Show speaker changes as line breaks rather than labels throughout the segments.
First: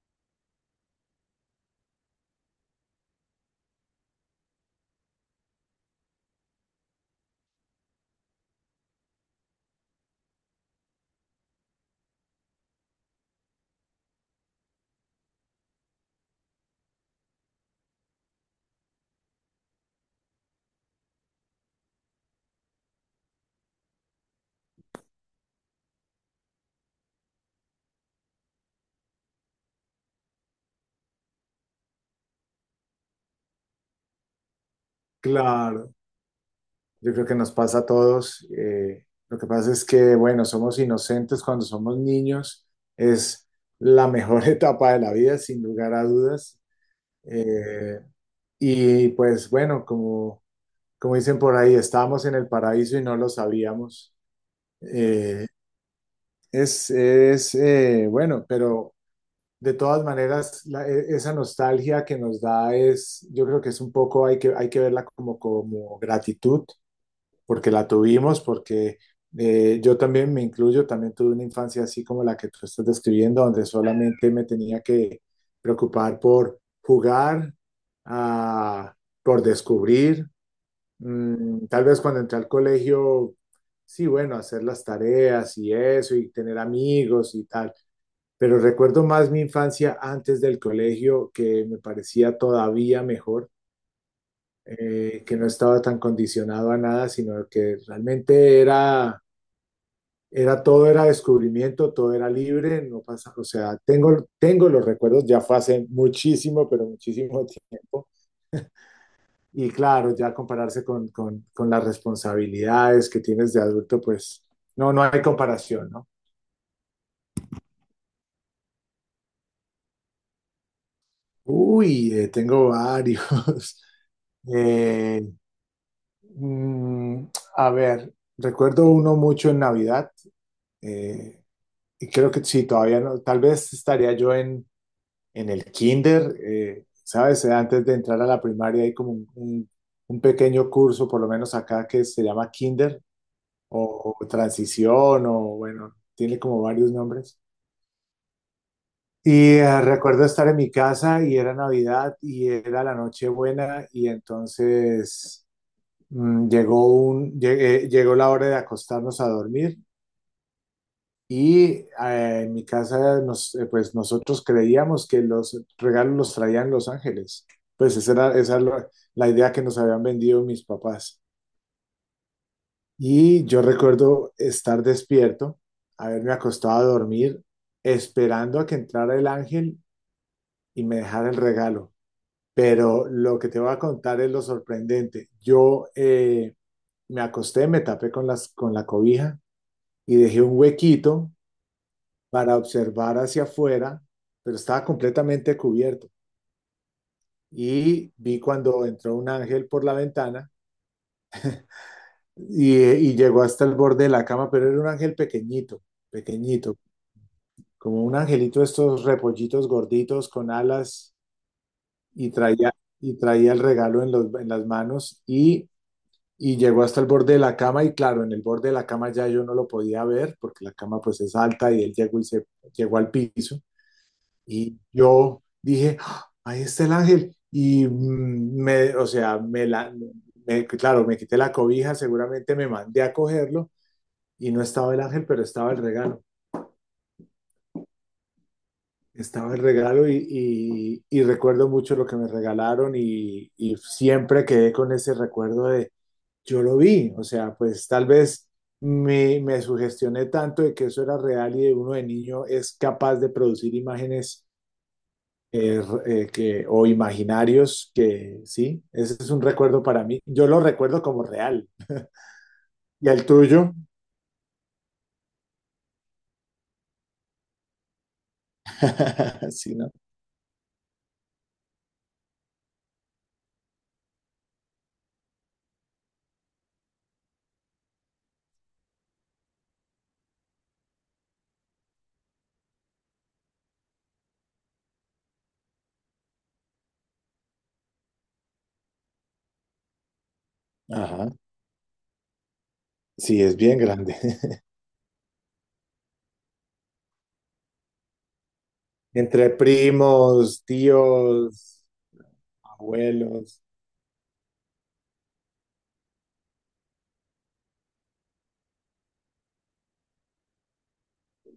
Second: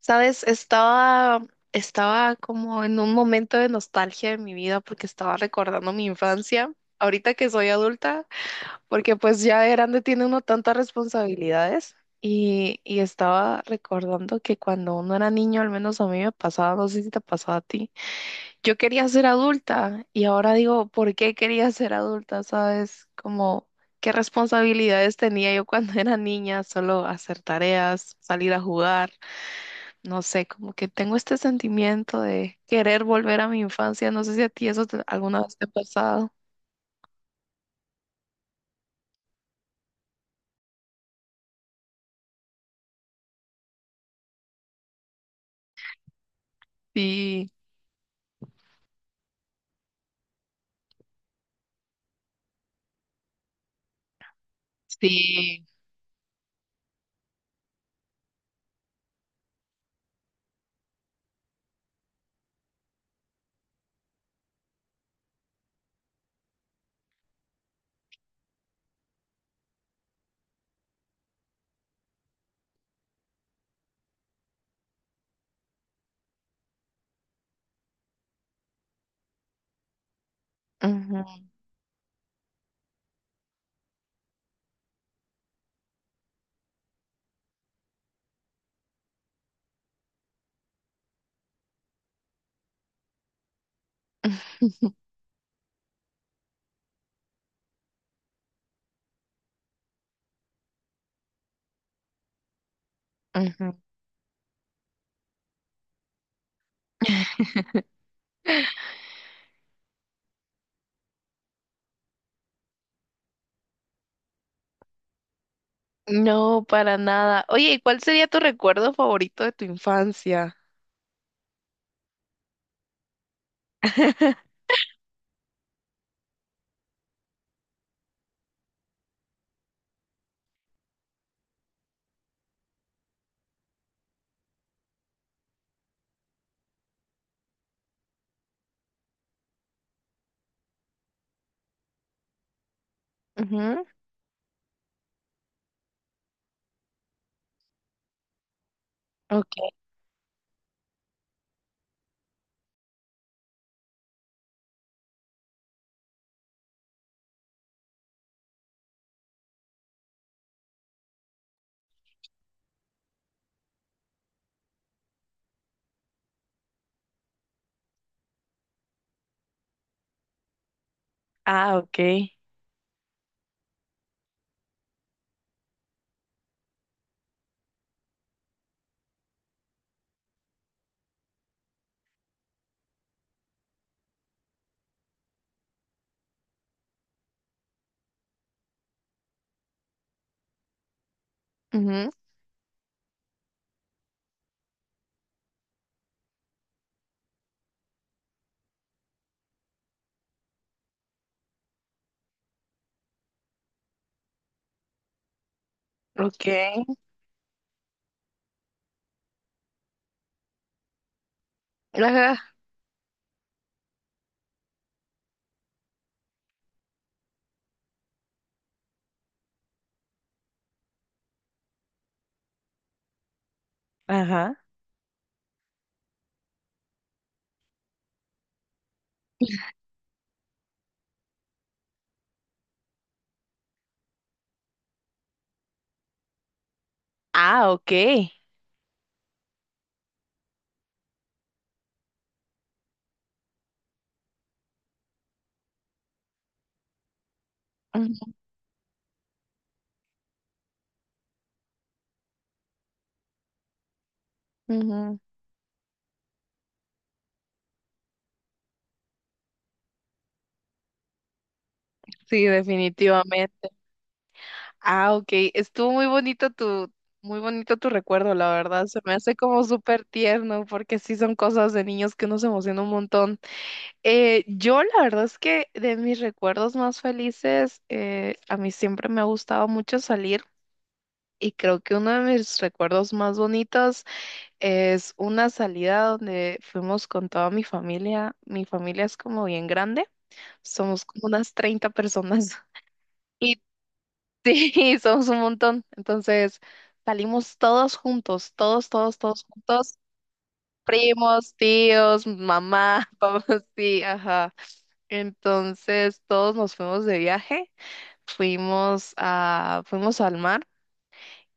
Sabes, estaba como en un momento de nostalgia de mi vida porque estaba recordando mi infancia, ahorita que soy adulta, porque pues ya de grande tiene uno tantas responsabilidades y estaba recordando que cuando uno era niño, al menos a mí me pasaba, no sé si te pasaba a ti, yo quería ser adulta y ahora digo, ¿por qué quería ser adulta? ¿Sabes? Como... ¿Qué responsabilidades tenía yo cuando era niña? Solo hacer tareas, salir a jugar, no sé, como que tengo este sentimiento de querer volver a mi infancia. No sé si a ti eso alguna vez te ha
Claro,
pasado.
yo creo que nos pasa a todos. Lo que pasa es que, bueno, somos inocentes cuando somos niños. Es la mejor etapa de la vida, sin lugar a dudas.
Sí,
eh, y pues, bueno, como dicen por ahí, estábamos en el paraíso y no lo sabíamos. Eh,
sí.
es bueno, pero de todas maneras, esa nostalgia que nos da es, yo creo que es un poco, hay que verla como, como gratitud porque la tuvimos, porque yo también me incluyo, también tuve una infancia así como la que tú estás describiendo, donde solamente me tenía que preocupar por jugar, ah, por descubrir.
Ujú,
Tal vez cuando entré al colegio, sí, bueno, hacer las tareas y eso, y tener amigos y tal. Pero recuerdo más mi infancia antes del colegio, que me parecía todavía mejor, que no estaba tan condicionado a nada, sino que realmente era todo, era descubrimiento, todo era libre, no pasa, o
ujú.
sea, tengo los recuerdos, ya fue hace muchísimo, pero muchísimo tiempo. Y claro, ya compararse con, con las responsabilidades que tienes de adulto, pues no, no hay comparación, ¿no?
No, para nada. Oye, ¿y cuál sería tu recuerdo favorito de tu infancia?
Uy, tengo varios. Eh, mm, a ver, recuerdo uno mucho en Navidad. eh, Y creo que sí, todavía no, tal vez estaría yo en el kinder, ¿sabes? Antes de entrar a la primaria hay como un pequeño curso, por lo menos acá, que se llama kinder
Ujú.
o transición o bueno, tiene como varios nombres. Y
Okay.
recuerdo estar en mi casa y era Navidad y era la Nochebuena y entonces llegó la hora de acostarnos a dormir. Y eh, en mi casa, pues nosotros creíamos que los regalos los traían los ángeles. Pues esa era la idea que nos habían vendido mis papás.
Ah, okay.
Y yo recuerdo estar despierto, haberme acostado a dormir, esperando a que entrara el ángel y me dejara el regalo. Pero lo que te voy a contar es lo sorprendente. Yo me acosté, me tapé con la cobija y dejé un huequito
Ujú.
para observar hacia afuera, pero estaba completamente cubierto. Y vi cuando entró un ángel por la ventana y llegó hasta el borde de la cama, pero era un ángel pequeñito, pequeñito,
Okay.
como un angelito de estos repollitos gorditos con alas y
Ajá.
traía, y traía el regalo en las manos y llegó hasta el borde de la cama y claro, en el borde de la cama ya yo no lo podía ver porque la cama pues es alta y él llegó y se llegó al piso.
Ajá.
Y yo dije, "Ah, ahí está el ángel". Y o sea, claro, me quité la cobija, seguramente me mandé a cogerlo y no estaba el ángel, pero estaba el regalo.
Ah, okay.
Estaba el regalo y, y recuerdo mucho lo que me regalaron y siempre quedé con ese recuerdo de, yo lo vi, o sea, pues tal
Ujú,
vez me sugestioné tanto de que eso era real y de uno de niño es capaz de producir imágenes,
ujú.
que, o imaginarios que sí, ese es un recuerdo para mí. Yo lo recuerdo como real.
Sí,
¿Y el
definitivamente.
tuyo?
Ah, ok. Estuvo muy bonito tu recuerdo, la verdad. Se me hace como
Sí, ¿no?
súper tierno porque sí son cosas de niños que uno se emociona un montón. Yo la verdad es que de mis recuerdos más felices, a mí siempre me ha gustado mucho salir y creo que uno de mis recuerdos más bonitos es una salida donde fuimos con toda mi familia. Mi familia es como bien grande, somos como
Ajá.
unas 30 personas.
Sí, es bien grande.
Sí, somos un montón. Entonces salimos todos juntos, todos, todos, todos
Entre
juntos.
primos,
Primos,
tíos,
tíos, mamá,
abuelos.
papá, sí, ajá. Entonces todos nos fuimos de viaje, fuimos al mar.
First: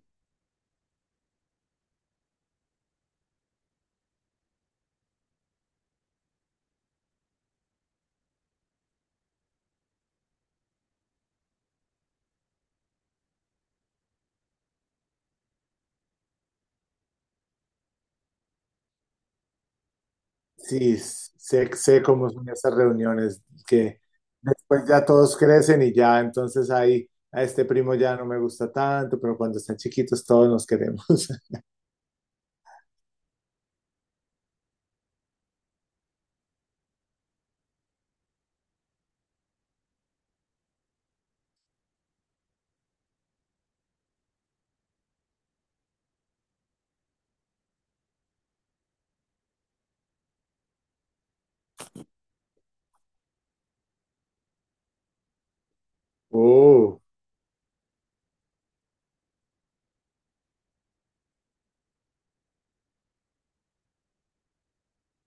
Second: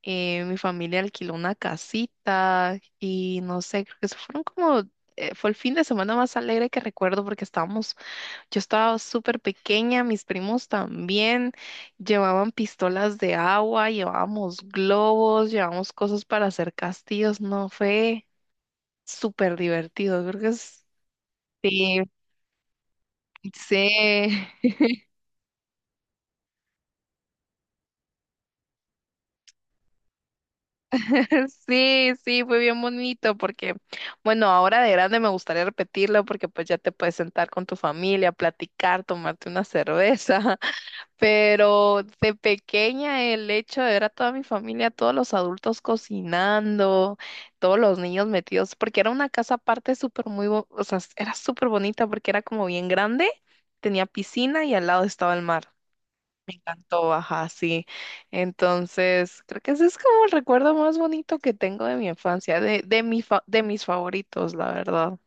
Mi familia alquiló una casita y no sé, creo que se fueron como, fue el fin de semana más alegre que recuerdo porque estábamos, yo estaba súper pequeña, mis primos también llevaban pistolas de agua, llevábamos globos, llevábamos cosas para hacer castillos, no fue súper divertido, creo que es...
Sí, sé,
Sí,
sé cómo son esas reuniones que
sí,
después ya todos crecen y ya entonces ahí a este primo ya no me gusta tanto, pero cuando están chiquitos todos nos queremos.
sí, sí, fue bien bonito porque, bueno, ahora de grande me gustaría repetirlo porque pues ya te puedes sentar con tu familia, platicar, tomarte una cerveza. Pero de pequeña el hecho de ver a toda mi familia, todos los adultos cocinando, todos los niños metidos, porque era una casa aparte o sea, era súper bonita porque era como bien grande, tenía piscina y al lado estaba el mar. Me
Oh.
encantó, ajá, sí. Entonces, creo que ese es como el recuerdo más bonito que tengo de mi infancia, de mis favoritos, la verdad.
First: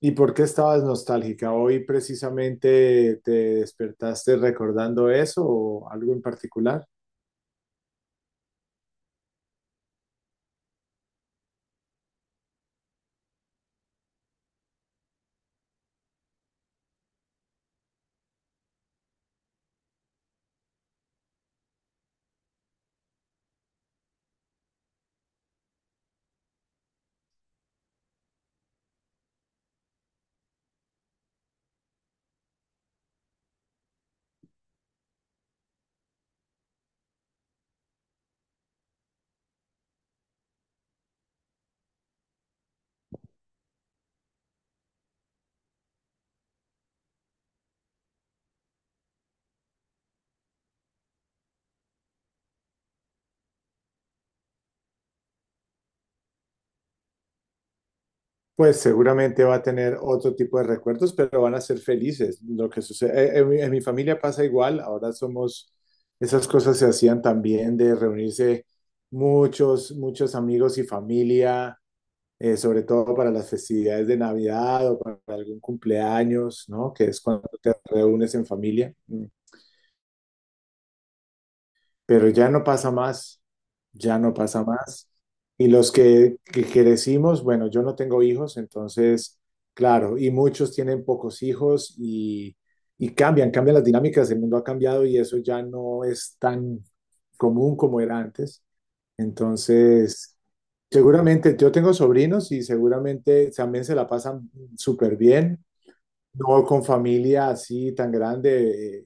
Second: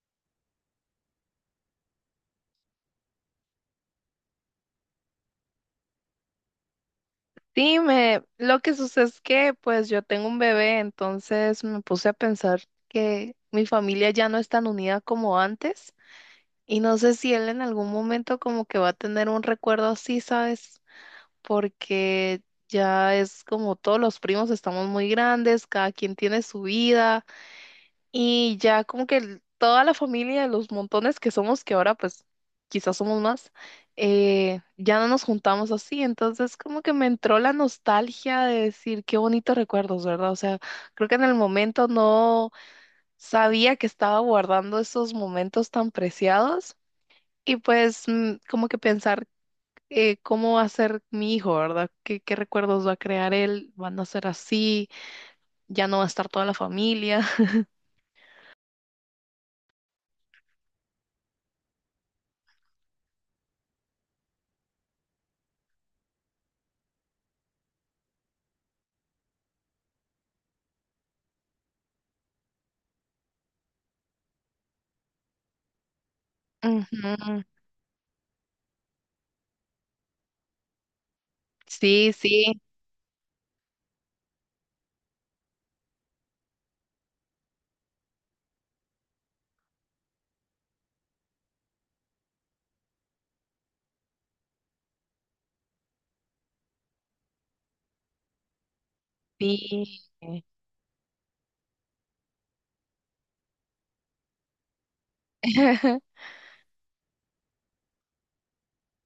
¿Y por qué estabas nostálgica? ¿Hoy precisamente te despertaste recordando eso o algo en particular?
Sí, lo que sucede es que pues yo tengo un bebé, entonces me puse a pensar que mi familia ya no es tan unida como antes y no sé si él en algún momento como que va a tener un recuerdo así, ¿sabes? Porque ya es como todos los primos estamos muy grandes, cada quien tiene su vida. Y ya como que toda la familia, los montones que somos, que ahora pues quizás somos más, ya no nos juntamos así. Entonces como que me entró la nostalgia de decir qué bonitos recuerdos, ¿verdad? O sea, creo que en el momento no sabía que estaba guardando esos momentos tan preciados y pues como que pensar, cómo va a ser mi hijo, ¿verdad? ¿Qué, qué recuerdos va a crear él? ¿Van a ser así? ¿Ya no va a estar toda la familia?
Pues seguramente va a tener otro tipo de recuerdos, pero van a ser felices. Lo que sucede, en en mi familia pasa igual, ahora somos, esas cosas se hacían también de reunirse muchos, muchos amigos y familia, sobre todo para las festividades de Navidad o para algún cumpleaños, ¿no? Que es
Ujú.
cuando te reúnes en familia. Mm.
Sí,
Pero ya
sí.
no pasa más, ya no pasa más. Y que crecimos, bueno, yo no tengo hijos, entonces, claro, y muchos tienen pocos hijos y cambian, cambian las dinámicas, el mundo ha cambiado y eso ya no es tan común como era antes.
Sí.
Entonces, seguramente yo tengo sobrinos y seguramente también se la pasan súper bien, no con familia así tan grande.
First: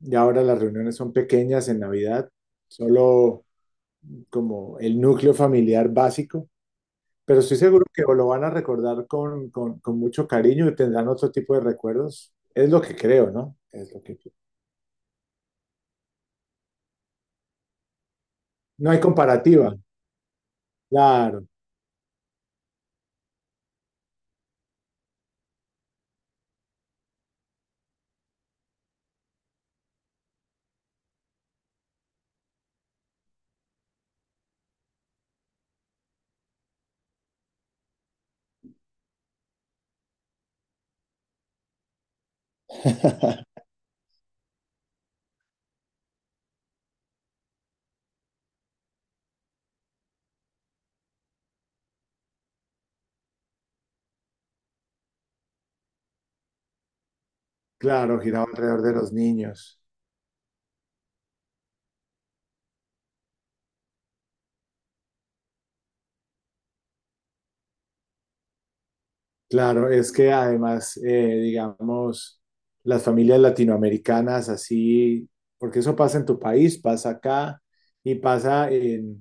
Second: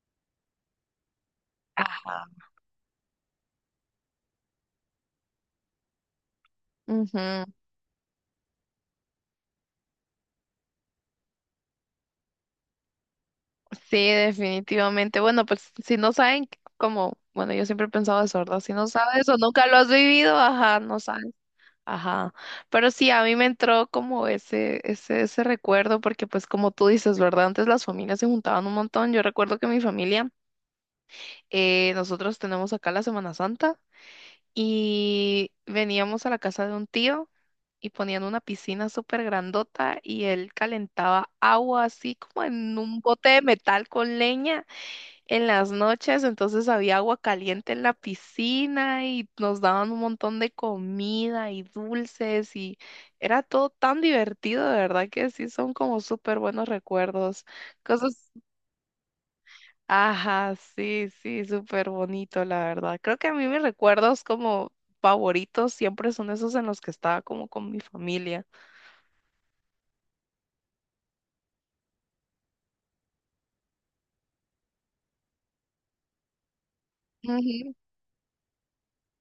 Y ahora las reuniones son pequeñas en
Ajá.
Navidad, solo como el núcleo familiar básico, pero
Ujú.
estoy seguro que lo van a recordar con mucho cariño y tendrán otro tipo de recuerdos. Es lo que creo, ¿no? Es
Sí,
lo que creo.
definitivamente. Bueno, pues si no saben, como, bueno, yo siempre he pensado eso, ¿verdad? Si no
No hay
sabes o nunca lo
comparativa.
has vivido, ajá, no sabes.
Claro,
Ajá. Pero sí, a mí me entró como ese recuerdo, porque pues como tú dices, ¿verdad? Antes las familias se juntaban un montón. Yo recuerdo que mi familia, nosotros tenemos acá la Semana Santa. Y veníamos a la casa de un tío y ponían una piscina súper grandota y él calentaba agua así como en un bote de metal con leña en las noches. Entonces había agua caliente en la piscina y nos daban un montón de comida y dulces y era todo tan divertido, de verdad que sí son como súper buenos recuerdos.
claro,
Cosas,
giraba alrededor de los niños.
ajá, sí, sí, súper bonito, la verdad. Creo que a mí mis recuerdos como favoritos siempre son esos en los que estaba como con mi familia.
Claro, es que además, digamos, las familias latinoamericanas así, porque eso pasa en tu país, pasa acá
Ujú,
y pasa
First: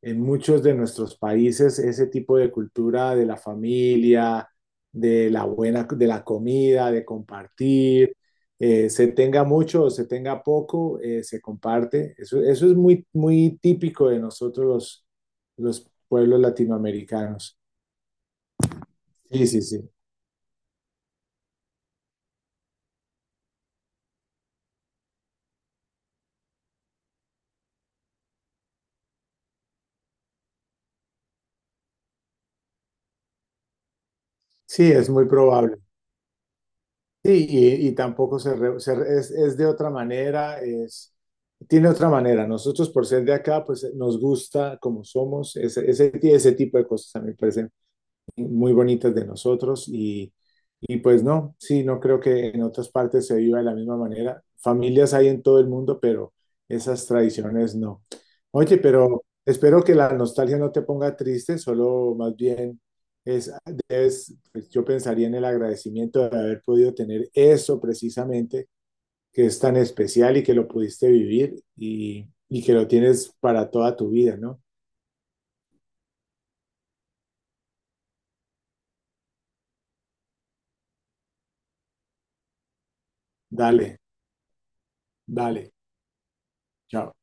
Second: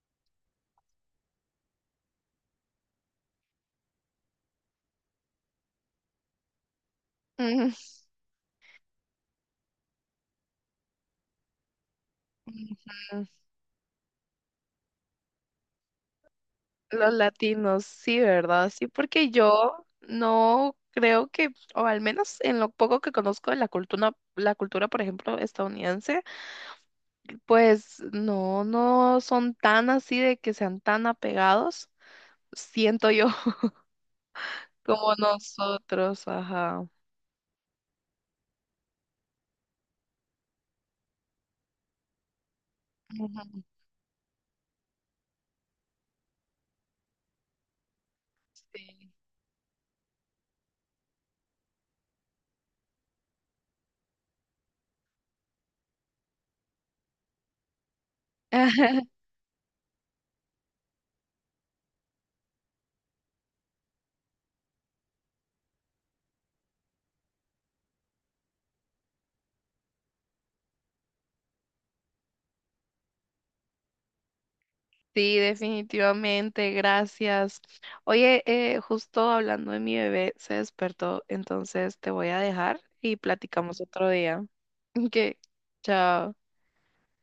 en muchos de nuestros países ese tipo de cultura de la familia, de la buena, de la comida, de
ujú,
compartir, se tenga mucho o se tenga poco, se comparte. Eso es muy,
ujú.
muy típico de nosotros los pueblos
Los
latinoamericanos.
latinos, sí, ¿verdad? Sí, porque
Sí, sí,
yo
sí.
no creo que, o al menos en lo poco que conozco de la cultura, por ejemplo, estadounidense, pues no, no son tan así de que sean tan apegados, siento yo,
Sí, es
como
muy probable.
nosotros, ajá.
Sí, y tampoco es de otra manera, es, tiene otra manera. Nosotros por ser de
Ujú.
acá, pues nos gusta como somos, ese tipo de cosas a mí me parecen muy
Sí.
bonitas de nosotros y pues no, sí, no creo que en otras partes se viva de la misma manera. Familias hay en todo el mundo, pero esas tradiciones no. Oye, pero espero que la nostalgia no te ponga triste, solo más bien es, es, pues yo pensaría en el agradecimiento de haber podido tener eso precisamente, que es tan especial y que lo pudiste vivir y que lo tienes para toda tu vida, ¿no?
Sí, definitivamente, gracias. Oye, justo hablando de mi bebé, se despertó, entonces te voy a dejar y platicamos
Dale,
otro día. Ok,
dale,
chao.
chao.